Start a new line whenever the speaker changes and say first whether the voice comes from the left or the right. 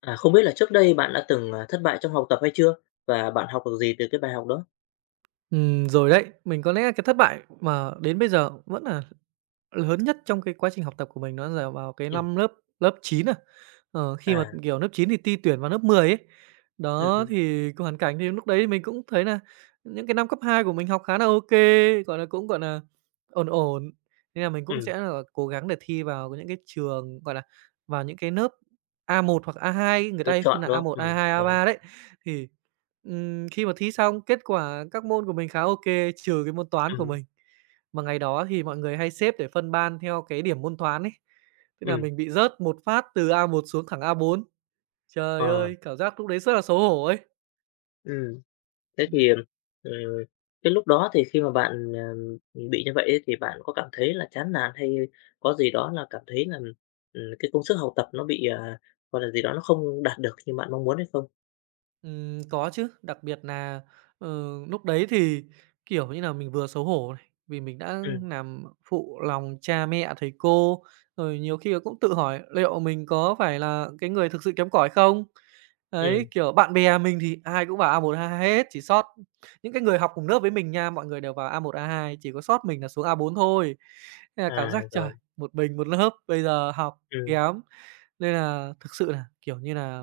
left: À, không biết là trước đây bạn đã từng, thất bại trong học tập hay chưa? Và bạn học được gì từ cái bài học đó?
right: Rồi đấy. Mình có lẽ cái thất bại mà đến bây giờ vẫn là lớn nhất trong cái quá trình học tập của mình nó là vào cái
left: Ừm,
right: năm lớp lớp 9 à. Khi mà,
left: à,
right: kiểu, lớp 9 thì ti tuyển vào lớp 10 ấy.
left: ừm,
right: Đó,
left: ừm,
right: thì cái hoàn cảnh thì lúc đấy mình cũng thấy là những cái năm cấp 2 của mình học khá là ok, gọi là, cũng, gọi là ổn ổn, nên là mình cũng
left: ừm,
right: sẽ là cố gắng để thi vào những cái trường, gọi là, vào những cái lớp a một hoặc a hai, người
left: lựa
right: ta hay phân
left: chọn,
right: là
left: đúng
right: a
left: không?
right: một a hai a
left: Rồi,
right: ba đấy. Thì, khi mà thi xong, kết quả các môn của mình khá ok, trừ cái môn Toán của
left: ừm,
right: mình. Mà ngày đó thì mọi người hay xếp để phân ban theo cái điểm môn toán ấy, thế là
left: ừm,
right: mình bị rớt một phát từ A1 xuống thẳng A4.
left: ờ,
right: Trời ơi, cảm giác lúc đấy rất là xấu hổ ấy.
left: ừm. Thế
right: Ừm.
left: thì, cái lúc đó thì khi mà bạn, bị như vậy ấy thì bạn có cảm thấy là chán nản hay có gì đó là cảm thấy là, cái công sức học tập nó bị, gọi là gì đó, nó không đạt được như bạn mong muốn hay không?
right: Có chứ, đặc biệt là ờ, lúc đấy thì, kiểu như là mình vừa xấu hổ này, vì mình đã
left: Ừm,
right: làm phụ lòng cha mẹ, thầy cô, rồi nhiều khi cũng tự hỏi liệu mình có phải là cái người thực sự kém cỏi không? Đấy,
left: ừm,
right: kiểu, bạn bè mình thì ai cũng vào a một a hai hết, chỉ sót những cái người học cùng lớp với mình nha, mọi người đều vào a một a hai, chỉ có sót mình là xuống a bốn thôi. Nên là cảm
left: à,
right: giác, trời,
left: rồi,
right: một mình một lớp, bây giờ học
left: ừm,
right: kém, nên là thực sự là, kiểu như là,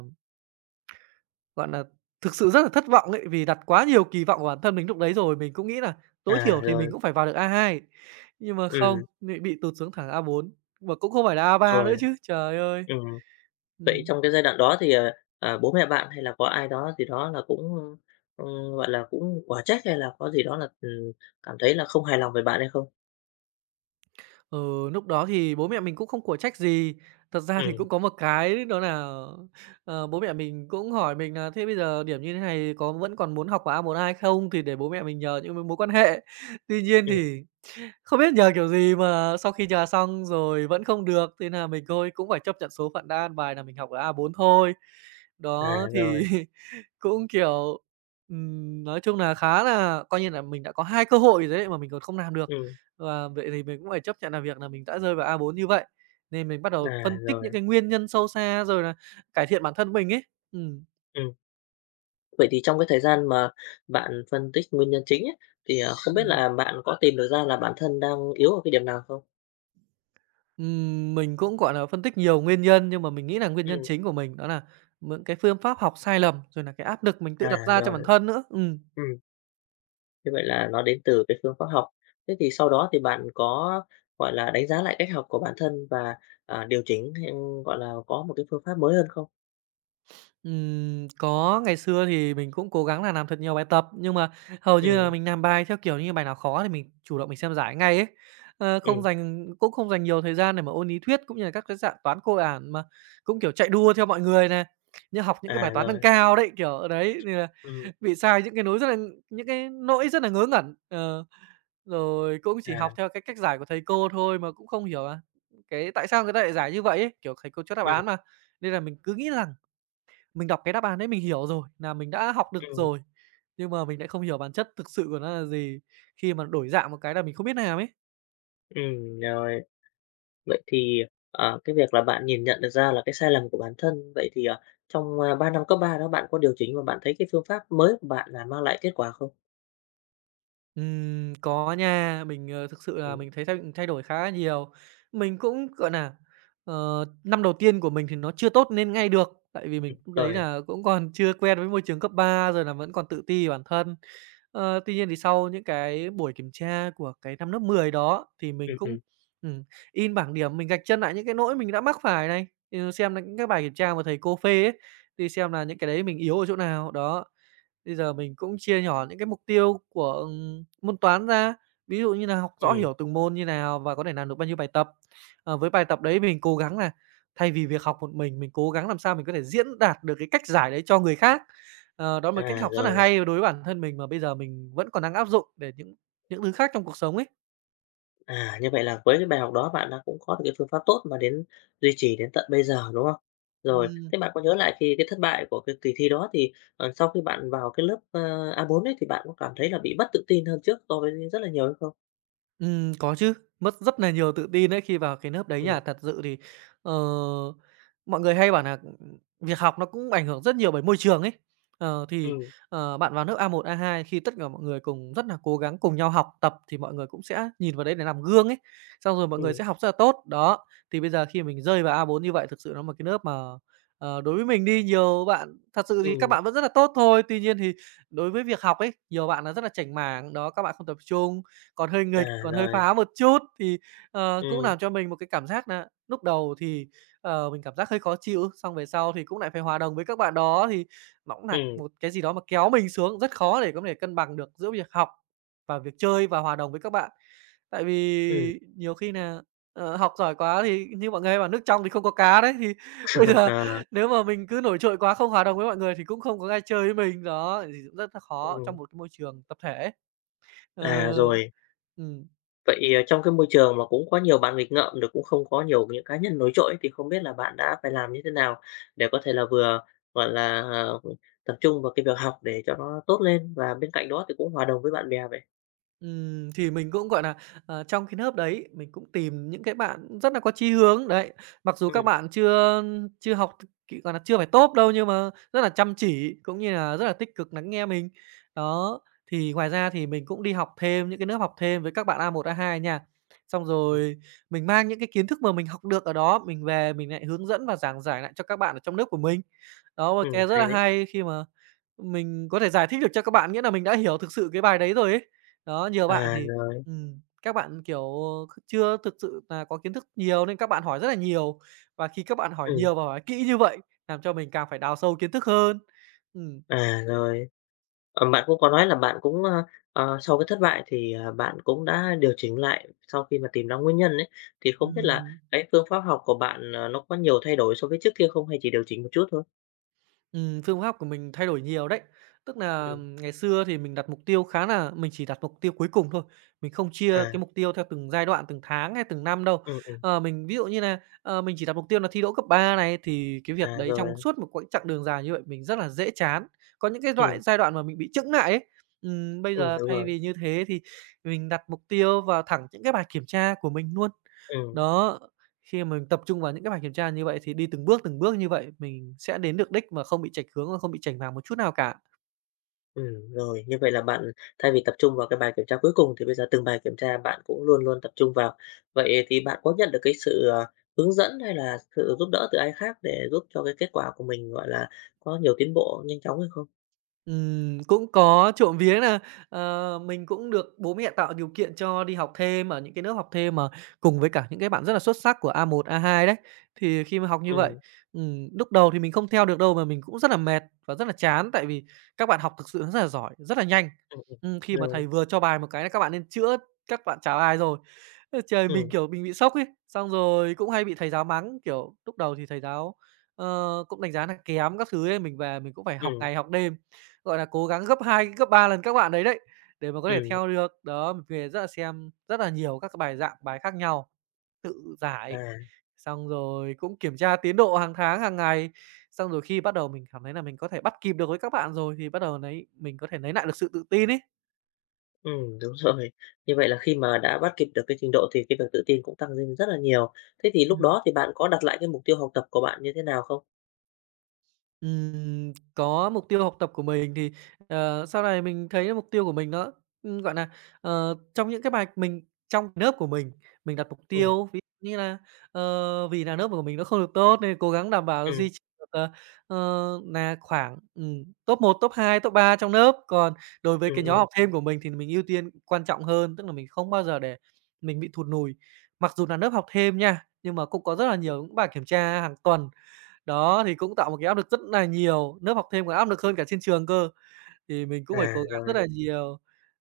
right: gọi là, thực sự rất là thất vọng ấy, vì đặt quá nhiều kỳ vọng vào bản thân mình lúc đấy rồi. Mình cũng nghĩ là tối
left: à,
right: thiểu thì mình
left: rồi,
right: cũng phải vào được a hai, nhưng mà không,
left: ừm,
right: bị tụt xuống thẳng a bốn, mà cũng không phải là a ba
left: rồi,
right: nữa chứ, trời ơi!
left: ừm. Vậy
right: Ừm.
left: trong cái giai đoạn đó thì, bố mẹ bạn hay là có ai đó gì đó là cũng, gọi là, cũng quả trách hay là có gì đó là, cảm thấy là không hài lòng về bạn hay không?
right: Ừ, lúc đó thì bố mẹ mình cũng không của trách gì. Thật ra
left: Ừ,
right: thì cũng có một cái đó là, bố mẹ mình cũng hỏi mình là "Thế bây giờ điểm như thế này có vẫn còn muốn học vào a một A2 không?". Thì để bố mẹ mình nhờ những mối quan hệ. Tuy nhiên
left: ừm,
right: thì không biết nhờ kiểu gì mà sau khi nhờ xong rồi vẫn không được, thế là mình thôi cũng phải chấp nhận số phận đã, ăn bài là mình học ở a bốn thôi.
left: à,
right: Đó, thì
left: rồi,
right: cũng, kiểu, nói chung là khá là coi như là mình đã có 2 cơ hội rồi đấy mà mình còn không làm được.
left: ừm,
right: Và vậy thì mình cũng phải chấp nhận là việc là mình đã rơi vào a bốn như vậy, nên mình bắt đầu
left: à,
right: phân tích
left: rồi,
right: những cái nguyên nhân sâu xa rồi là cải thiện bản thân mình ấy. Ừm.
left: ừm. Vậy thì trong cái thời gian mà bạn phân tích nguyên nhân chính ấy, thì, không biết
right: Ừm.
left: là bạn có tìm được ra là bản thân đang yếu ở cái điểm nào không?
right: Mình cũng, gọi là, phân tích nhiều nguyên nhân, nhưng mà mình nghĩ là nguyên
left: Ừ,
right: nhân chính của mình đó là những cái phương pháp học sai lầm, rồi là cái áp lực mình
left: à,
right: tự đặt ra cho
left: rồi,
right: bản thân nữa.
left: ừm. Như vậy là nó đến từ cái phương pháp học. Thế thì sau đó thì bạn có, gọi là, đánh giá lại cách học của bản thân và, điều chỉnh hay, gọi là, có một cái phương pháp mới hơn không?
right: Có ngày xưa thì mình cũng cố gắng là làm thật nhiều bài tập, nhưng mà hầu như là
left: Ừm,
right: mình làm bài theo kiểu như bài nào khó thì mình chủ động mình xem giải ngay ấy.
left: ừm,
right: Không dành nhiều thời gian để mà ôn lý thuyết, cũng như là các cái dạng toán cơ bản, mà cũng, kiểu, chạy đua theo mọi người nè, như học những cái
left: à,
right: bài toán nâng
left: rồi,
right: cao đấy, kiểu đấy, nên là
left: ừm,
right: bị sai những cái nỗi rất là ngớ ngẩn. Ờ. Rồi cũng chỉ
left: à,
right: học theo cái cách giải của thầy cô thôi, mà cũng không hiểu là cái tại sao người ta lại giải như vậy ấy, kiểu, thầy cô cho đáp
left: ừm,
right: án mà. Nên là mình cứ nghĩ rằng mình đọc cái đáp án đấy mình hiểu rồi, là mình đã học được
left: ừm,
right: rồi, nhưng mà mình lại không hiểu bản chất thực sự của nó là gì, khi mà đổi dạng một cái là mình không biết làm ấy.
left: rồi. Vậy thì, cái việc là bạn nhìn nhận được ra là cái sai lầm của bản thân, vậy thì, trong, 3 năm cấp 3 đó bạn có điều chỉnh và bạn thấy cái phương pháp mới của bạn là mang lại kết quả không?
right: Có nha, mình, thực sự là
left: Ừm,
right: mình thấy thay thay đổi khá nhiều. Mình cũng, gọi là, năm đầu tiên của mình thì nó chưa tốt nên ngay được, tại vì mình lúc đấy
left: rồi,
right: là cũng còn chưa quen với môi trường cấp ba, rồi là vẫn còn tự ti về bản thân. Tuy nhiên thì sau những cái buổi kiểm tra của cái năm lớp 10 đó thì mình
left: ừm,
right: cũng,
left: ừm,
right: ừm, in bảng điểm, mình gạch chân lại những cái lỗi mình đã mắc phải này, ừ, xem là những cái bài kiểm tra mà thầy cô phê ấy, thì xem là những cái đấy mình yếu ở chỗ nào, đó. Bây giờ mình cũng chia nhỏ những cái mục tiêu của, môn toán ra, ví dụ như là học rõ
left: ừm,
right: hiểu từng môn như nào và có thể làm được bao nhiêu bài tập. Với bài tập đấy mình cố gắng là thay vì việc học một mình cố gắng làm sao mình có thể diễn đạt được cái cách giải đấy cho người khác. Ờ, đó là một cách
left: à,
right: học rất là
left: rồi.
right: hay đối với bản thân mình, mà bây giờ mình vẫn còn đang áp dụng để những thứ khác trong cuộc sống ấy.
left: À, như vậy là với cái bài học đó bạn đã cũng có được cái phương pháp tốt mà đến duy trì đến tận bây giờ, đúng không? Rồi,
right: Ừm.
left: thế bạn có nhớ lại khi cái thất bại của cái kỳ thi đó thì, sau khi bạn vào cái lớp, A4 ấy thì bạn có cảm thấy là bị mất tự tin hơn trước so với rất là nhiều hay không?
right: Có chứ, mất rất là nhiều tự tin đấy khi vào cái lớp đấy
left: Ừm,
right: nha. Thật sự thì, ờ, mọi người hay bảo là việc học nó cũng ảnh hưởng rất nhiều bởi môi trường ấy. Thì,
left: ừm,
right: bạn vào lớp a một a hai, khi tất cả mọi người cùng rất là cố gắng cùng nhau học tập thì mọi người cũng sẽ nhìn vào đấy để làm gương ấy, xong rồi mọi người
left: ừm,
right: sẽ học rất là tốt. Đó, thì bây giờ khi mình rơi vào a bốn như vậy, thực sự nó là một cái lớp mà, đối với mình đi, nhiều bạn thật sự thì các
left: ừm,
right: bạn vẫn rất là tốt thôi, tuy nhiên thì đối với việc học ấy, nhiều bạn là rất là chảnh mảng, đó, các bạn không tập trung, còn hơi
left: à,
right: nghịch, còn hơi
left: rồi,
right: phá một chút thì, cũng
left: ừm,
right: làm cho mình một cái cảm giác là lúc đầu thì, mình cảm giác hơi khó chịu, xong về sau thì cũng lại phải hòa đồng với các bạn đó, thì nó cũng nà
left: ừm,
right: một cái gì đó mà kéo mình xuống, rất khó để có thể cân bằng được giữa việc học và việc chơi và hòa đồng với các bạn. Tại
left: ừm,
right: vì nhiều khi nà, học giỏi quá thì như mọi người hay bảo "Nước trong thì không có cá" đấy, thì bây giờ
left: à,
right: nếu mà mình cứ nổi trội quá, không hòa đồng với mọi người thì cũng không có ai chơi với mình, đó, thì cũng rất là khó
left: ừm,
right: trong một cái môi trường tập thể.
left: à,
right: Ờ,
left: rồi.
right: ừ.
left: Vậy, trong cái môi trường mà cũng có nhiều bạn nghịch ngợm rồi cũng không có nhiều những cá nhân nổi trội thì không biết là bạn đã phải làm như thế nào để có thể là vừa, gọi là, tập trung vào cái việc học để cho nó tốt lên và bên cạnh đó thì cũng hòa đồng với bạn bè vậy?
right: Thì mình cũng, gọi là, trong cái lớp đấy, mình cũng tìm những cái bạn rất là có chí hướng, đấy. Mặc dù các
left: Ừ,
right: bạn chưa chưa học kỹ, gọi nà, chưa phải top đâu, nhưng mà rất là chăm chỉ, cũng như là rất là tích cực lắng nghe mình. Đó, thì ngoài ra thì mình cũng đi học thêm những cái lớp học thêm với các bạn a một a hai nha. Xong
left: ừ,
right: rồi mình mang những cái kiến thức mà mình học được ở đó, mình về mình lại hướng dẫn và giảng giải lại cho các bạn ở trong lớp của mình. Đó, và cái rất
left: hay
right: là
left: đấy.
right: hay khi mà mình có thể giải thích được cho các bạn, nghĩa là mình đã hiểu thực sự cái bài đấy rồi ấy. Đó, nhiều bạn
left: À,
right: thì,
left: rồi,
right: các bạn, kiểu, chưa thực sự là có kiến thức nhiều nên các bạn hỏi rất là nhiều, và khi các bạn hỏi
left: ừm,
right: nhiều và hỏi kỹ như vậy, làm cho mình càng phải đào sâu kiến thức hơn. Ừm.
left: à, rồi. Bạn cũng có nói là bạn cũng, sau cái thất bại thì, bạn cũng đã điều chỉnh lại sau khi mà tìm ra nguyên nhân ấy, thì không biết là
right: Ừm.
left: cái phương pháp học của bạn, nó có nhiều thay đổi so với trước kia không hay chỉ điều chỉnh một chút thôi?
right: Phương pháp của mình thay đổi nhiều đấy. Tức là
left: Ừm,
right: ngày xưa thì mình đặt mục tiêu khá là, mình chỉ đặt mục tiêu cuối cùng thôi, mình không chia cái
left: à.
right: mục tiêu theo từng giai đoạn, từng tháng hay từng năm đâu.
left: Ừm, ừm,
right: Ờ, mình ví dụ như là, mình chỉ đặt mục tiêu là thi đỗ cấp 3 này, thì cái việc
left: à,
right: đấy trong
left: rồi,
right: suốt một quãng chặng đường dài như vậy mình rất là dễ chán. Có những cái
left: ừm,
right: loại giai đoạn mà mình bị chững lại ấy. Bây giờ
left: đúng
right: thay
left: rồi,
right: vì như thế thì mình đặt mục tiêu vào thẳng những cái bài kiểm tra của mình luôn.
left: ừm,
right: Đó, khi mà mình tập trung vào những cái bài kiểm tra như vậy thì đi từng bước như vậy, mình sẽ đến được đích mà không bị chệch hướng và không bị chểnh mảng một chút nào cả.
left: rồi. Như vậy là bạn thay vì tập trung vào cái bài kiểm tra cuối cùng thì bây giờ từng bài kiểm tra bạn cũng luôn luôn tập trung vào. Vậy thì bạn có nhận được cái sự, hướng dẫn hay là sự giúp đỡ từ ai khác để giúp cho cái kết quả của mình, gọi là, có nhiều tiến bộ nhanh chóng hay không?
right: Cũng có, trộm vía là mình cũng được bố mẹ tạo điều kiện cho đi học thêm ở những cái lớp học thêm mà cùng với cả những cái bạn rất là xuất sắc của a một a hai đấy. Thì khi mà học như vậy,
left: Ừ,
right: lúc đầu thì mình không theo được đâu mà mình cũng rất là mệt và rất là chán, tại vì các bạn học thực sự rất là giỏi, rất là nhanh.
left: ừm, ừm,
right: Khi mà
left: rồi,
right: thầy vừa cho bài một cái là các bạn nên chữa, các bạn trả bài rồi. Ơ, trời, mình,
left: ừ,
right: kiểu, mình bị sốc ấy, xong rồi cũng hay bị thầy giáo mắng, kiểu, lúc đầu thì thầy giáo, cũng đánh giá là kém các thứ ấy, mình về mình cũng phải học
left: ừ,
right: ngày học đêm. Gọi là, cố gắng gấp 2 gấp 3 lần các bạn đấy đấy, để mà có thể
left: ừm,
right: theo được. Đó, mình về rất là xem rất là nhiều các cái bài dạng bài khác nhau, tự giải,
left: à,
right: xong rồi cũng kiểm tra tiến độ hàng tháng, hàng ngày. Xong rồi khi bắt đầu mình cảm thấy là mình có thể bắt kịp được với các bạn rồi thì bắt đầu nấy mình có thể lấy lại được sự tự tin ấy.
left: đúng rồi. Như vậy là khi mà đã bắt kịp được cái trình độ thì cái việc tự tin cũng tăng lên rất là nhiều. Thế thì lúc
right: Ừm.
left: đó thì bạn có đặt lại cái mục tiêu học tập của bạn như thế nào không?
right: Có mục tiêu học tập của mình thì, sau này mình thấy mục tiêu của mình nó, gọi là trong những cái bài mình trong lớp của mình đặt mục tiêu, ví dụ như là, vì là lớp của mình nó không được tốt nên cố gắng đảm bảo
left: Ừm,
right: duy trì được, nà khoảng, top một top 2 top 3 trong lớp. Còn đối với
left: ừm,
right: cái nhóm
left: ừm.
right: học thêm của mình thì mình ưu tiên quan trọng hơn, tức là mình không bao giờ để mình bị thụt lùi. Mặc dù là lớp học thêm nha, nhưng mà cũng có rất là nhiều những bài kiểm tra hàng tuần đó, thì cũng tạo một cái áp lực rất nà nhiều, lớp học thêm còn áp lực hơn cả trên trường cơ, thì mình cũng phải
left: À,
right: cố gắng rất
left: rồi,
right: là nhiều.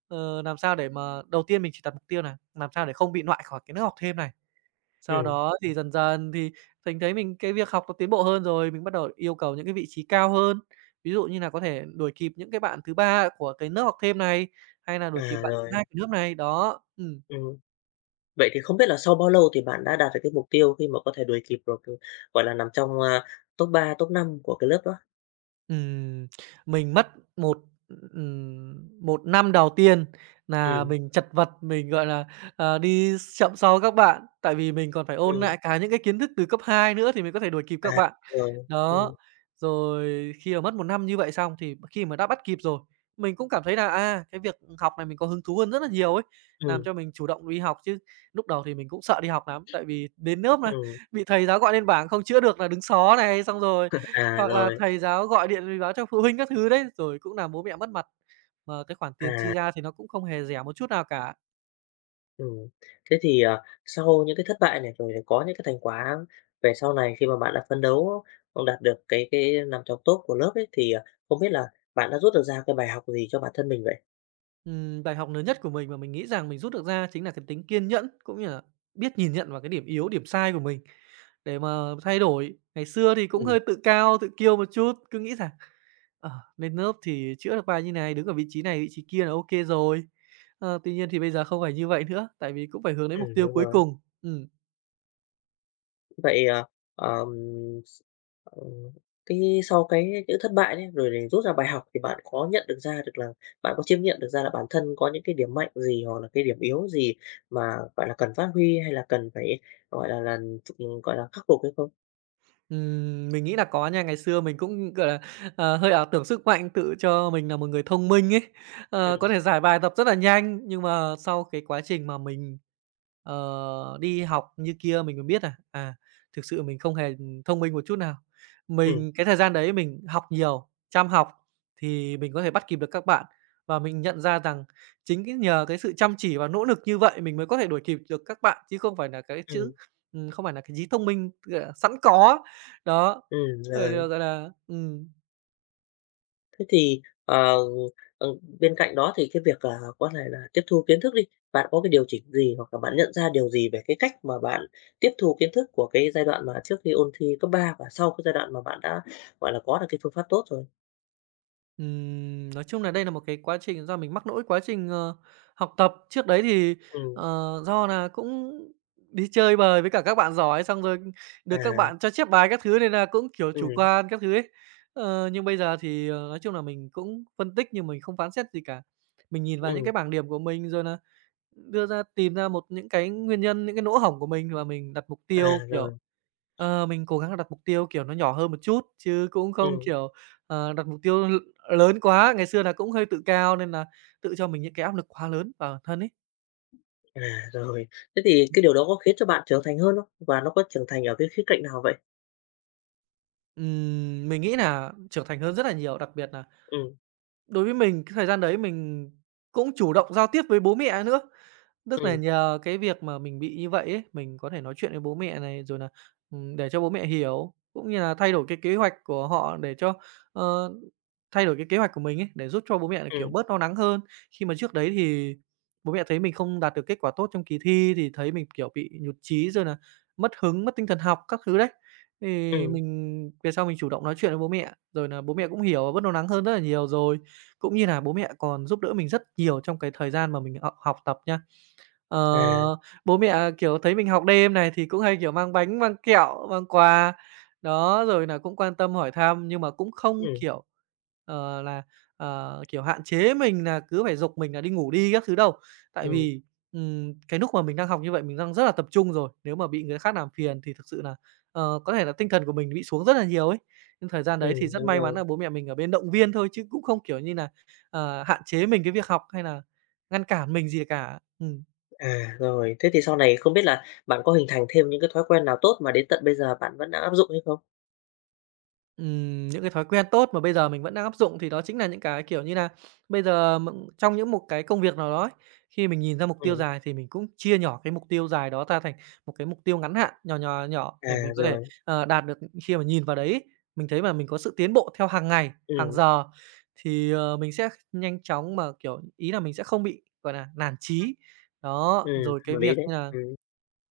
right: Ờ, làm sao để mà đầu tiên mình chỉ đặt mục tiêu nà, làm sao để không bị loại khỏi cái nước học thêm này. Sau
left: ừm,
right: đó thì dần dần thì mình thấy mình cái việc học nó tiến bộ hơn rồi, mình bắt đầu yêu cầu những cái vị trí cao hơn. Ví dụ như nà có thể đuổi kịp những cái bạn thứ 3 của cái lớp học thêm này, hay nà đuổi kịp
left: à,
right: bạn thứ
left: rồi,
right: 2 của lớp này, đó. Ừm.
left: ừm. Vậy thì không biết là sau bao lâu thì bạn đã đạt được cái mục tiêu khi mà có thể đuổi kịp được, ừ, gọi là, nằm trong, top 3 top 5 của cái lớp đó?
right: Ừm, mình mất một, ừm, 1 năm đầu tiên là
left: Ừm,
right: mình chật vật, mình, gọi là, đi chậm sau các bạn, tại vì mình còn phải ôn
left: ừm,
right: lại cả những cái kiến thức từ cấp 2 nữa thì mình có thể đuổi kịp các
left: à,
right: bạn.
left: rồi,
right: Đó, rồi khi mà mất một năm như vậy xong thì khi mà đã bắt kịp rồi, mình cũng cảm thấy là, à, cái việc học này mình có hứng thú hơn rất là nhiều ấy, làm
left: ừm,
right: cho mình chủ động đi học chứ. Lúc đầu thì mình cũng sợ đi học lắm, tại vì đến lớp mà,
left: ừm,
right: bị thầy giáo gọi lên bảng không chữa được là đứng xó này, xong rồi
left: à,
right: hoặc là
left: rồi,
right: thầy giáo gọi điện mình báo cho phụ huynh các thứ đấy, rồi cũng làm bố mẹ mất mặt. Mà cái khoản tiền chi
left: à,
right: ra thì nó cũng không hề rẻ một chút nào cả.
left: ừm. Thế thì, sau những cái thất bại này rồi có những cái thành quả về sau này khi mà bạn đã phấn đấu, đạt được cái nằm trong top của lớp ấy, thì, không biết là bạn đã rút được ra cái bài học gì cho bản thân mình vậy?
right: Bài học lớn nhất của mình mà mình nghĩ rằng mình rút được ra chính là cái tính kiên nhẫn, cũng như là biết nhìn nhận vào cái điểm yếu, điểm sai của mình để mà thay đổi. Ngày xưa thì cũng
left: Ừm,
right: hơi tự cao, tự kiêu một chút, cứ nghĩ rằng, ờ, lên lớp thì chữa được bài như này, đứng ở vị trí này, vị trí kia là ok rồi. Ờ, tuy nhiên thì bây giờ không phải như vậy nữa, tại vì cũng phải hướng đến mục tiêu
left: đúng
right: cuối
left: rồi.
right: cùng. Ừm.
left: Vậy, ờm, s ờ, cái sau cái những thất bại đấy, rồi thì rút ra bài học thì bạn có nhận được ra được là bạn có chiêm nghiệm được ra là bản thân có những cái điểm mạnh gì hoặc là cái điểm yếu gì mà, gọi là, cần phát huy hay là cần phải, gọi là, ừ, gọi là, khắc phục hay không?
right: Mình nghĩ là có nha. Ngày xưa mình cũng, gọi là, hơi ảo tưởng sức mạnh, tự cho mình là một người thông minh ấy,
left: Ừ,
right: có thể giải bài tập rất là nhanh. Nhưng mà sau cái quá trình mà mình, đi học như kia mình mới biết là, à, thực sự mình không hề thông minh một chút nào.
left: ừ,
right: Mình cái thời gian đấy mình học nhiều, chăm học thì mình có thể bắt kịp được các bạn, và mình nhận ra rằng chính cái nhờ cái sự chăm chỉ và nỗ lực như vậy mình mới có thể đuổi kịp được các bạn, chứ không phải là cái
left: ừ,
right: chữ không phải là cái trí thông minh, gọi là, sẵn có đó, rồi
left: rồi.
right: là, gọi là
left: Thế thì, ờ, bên cạnh đó thì cái việc là có thể là tiếp thu kiến thức đi, bạn có cái điều chỉnh gì hoặc là bạn nhận ra điều gì về cái cách mà bạn tiếp thu kiến thức của cái giai đoạn mà trước khi ôn thi cấp 3 và sau cái giai đoạn mà bạn đã, gọi là, có được cái phương pháp tốt rồi?
right: nói chung là đây là một cái quá trình do mình mắc lỗi quá trình, học tập. Trước đấy thì,
left: Ừm,
right: do là cũng đi chơi bời với cả các bạn giỏi, xong rồi
left: à,
right: được các bạn cho chép bài các thứ nên là cũng, kiểu, chủ
left: ừm,
right: quan các thứ ấy. Ờ, nhưng bây giờ thì, nói chung là mình cũng phân tích nhưng mình không phán xét gì cả. Mình nhìn vào những
left: ừm,
right: cái bảng điểm của mình rồi nà đưa ra tìm ra một những cái nguyên nhân, những cái lỗ hổng của mình và mình đặt mục
left: à,
right: tiêu, kiểu,
left: rồi,
right: mình cố gắng đặt mục tiêu, kiểu, nó nhỏ hơn một chút, chứ cũng không,
left: ừm,
right: kiểu, đặt mục tiêu l lớn quá. Ngày xưa là cũng hơi tự cao nên là tự cho mình những cái áp lực quá lớn vào bản thân ấy.
left: à, rồi. Thế thì cái điều đó có khiến cho bạn trưởng thành hơn không? Và nó có trưởng thành ở cái khía cạnh nào vậy?
right: Mình nghĩ là trưởng thành hơn rất là nhiều, đặc biệt là
left: Ừ,
right: đối với mình cái thời gian đấy mình cũng chủ động giao tiếp với bố mẹ nữa, tức là
left: ừ,
right: nhờ cái việc mà mình bị như vậy ấy, mình có thể nói chuyện với bố mẹ này, rồi là để cho bố mẹ hiểu, cũng như là thay đổi cái kế hoạch của họ để cho, ờ, thay đổi cái kế hoạch của mình ấy, để giúp cho bố mẹ là, kiểu,
left: ừ,
right: bớt lo lắng hơn. Khi mà trước đấy thì bố mẹ thấy mình không đạt được kết quả tốt trong kỳ thi thì thấy mình, kiểu, bị nhụt chí rồi là mất hứng, mất tinh thần học các thứ đấy. Thì
left: ừ,
right: mình về sau mình chủ động nói chuyện với bố mẹ, rồi là bố mẹ cũng hiểu và bớt lo lắng hơn rất là nhiều rồi cũng như là bố mẹ còn giúp đỡ mình rất nhiều trong cái thời gian mà mình học học tập nha. Ờ,
left: à,
right: bố mẹ, kiểu, thấy mình học đêm này thì cũng hay, kiểu, mang bánh, mang kẹo, mang quà. Đó, rồi là cũng quan tâm hỏi thăm nhưng mà cũng không,
left: ừm,
right: kiểu, là, kiểu, hạn chế mình là cứ phải giục mình là đi ngủ đi các thứ đâu. Tại
left: ừm,
right: vì, cái lúc mà mình đang học như vậy mình đang rất là tập trung rồi, nếu mà bị người khác làm phiền thì thực sự là có thể là tinh thần của mình bị xuống rất là nhiều ấy. Nhưng thời gian đấy thì rất
left: đúng
right: may mắn
left: rồi.
right: là bố mẹ mình ở bên động viên thôi chứ cũng không, kiểu như là hạn chế mình cái việc học hay là ngăn cản mình gì cả. Ừm.
left: À, rồi. Thế thì sau này không biết là bạn có hình thành thêm những cái thói quen nào tốt mà đến tận bây giờ bạn vẫn đang áp dụng hay không?
right: Những cái thói quen tốt mà bây giờ mình vẫn đang áp dụng thì đó chính là những cái, kiểu như là bây giờ m trong những một cái công việc nào đó ấy, khi mình nhìn ra mục tiêu
left: Ừm,
right: dài thì mình cũng chia nhỏ cái mục tiêu dài đó ra thành một cái mục tiêu ngắn hạn nhỏ, nhỏ, nhỏ để
left: à,
right: mình có thể,
left: rồi.
right: đạt được. Khi mà nhìn vào đấy ấy, mình thấy mà mình có sự tiến bộ theo hàng ngày, hàng
left: Ừm,
right: giờ thì, mình sẽ nhanh chóng mà, kiểu, ý là mình sẽ không bị, gọi là nản chí. Đó,
left: ừm,
right: rồi cái
left: hợp lý
right: việc
left: đấy.
right: như là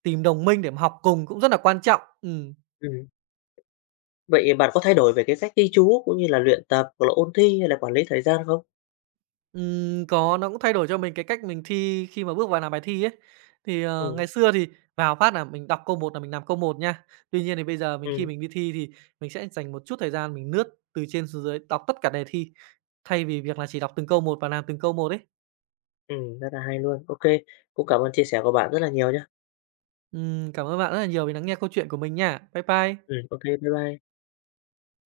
right: tìm đồng minh để mà học cùng cũng rất là quan trọng. Ừm.
left: ừm. Vậy bạn có thay đổi về cái cách ghi chú cũng như là luyện tập hoặc là ôn thi hay là quản lý thời gian không?
right: Có, nó cũng thay đổi cho mình cái cách mình thi khi mà bước vào làm bài thi ấy. Thì,
left: Ừm,
right: ngày xưa thì vào phát là mình đọc câu một là mình làm câu một nha. Tuy nhiên thì bây giờ mình khi
left: ừm,
right: mình đi thi thì mình sẽ dành một chút thời gian mình lướt từ trên xuống dưới, đọc tất cả đề thi, thay vì việc là chỉ đọc từng câu một và làm từng câu một ấy.
left: rất là hay luôn. OK, cũng cảm ơn chia sẻ của bạn rất là nhiều nhá.
right: Cảm ơn bạn rất là nhiều vì lắng nghe câu chuyện của mình nha. Bye bye.
left: OK, bye bye.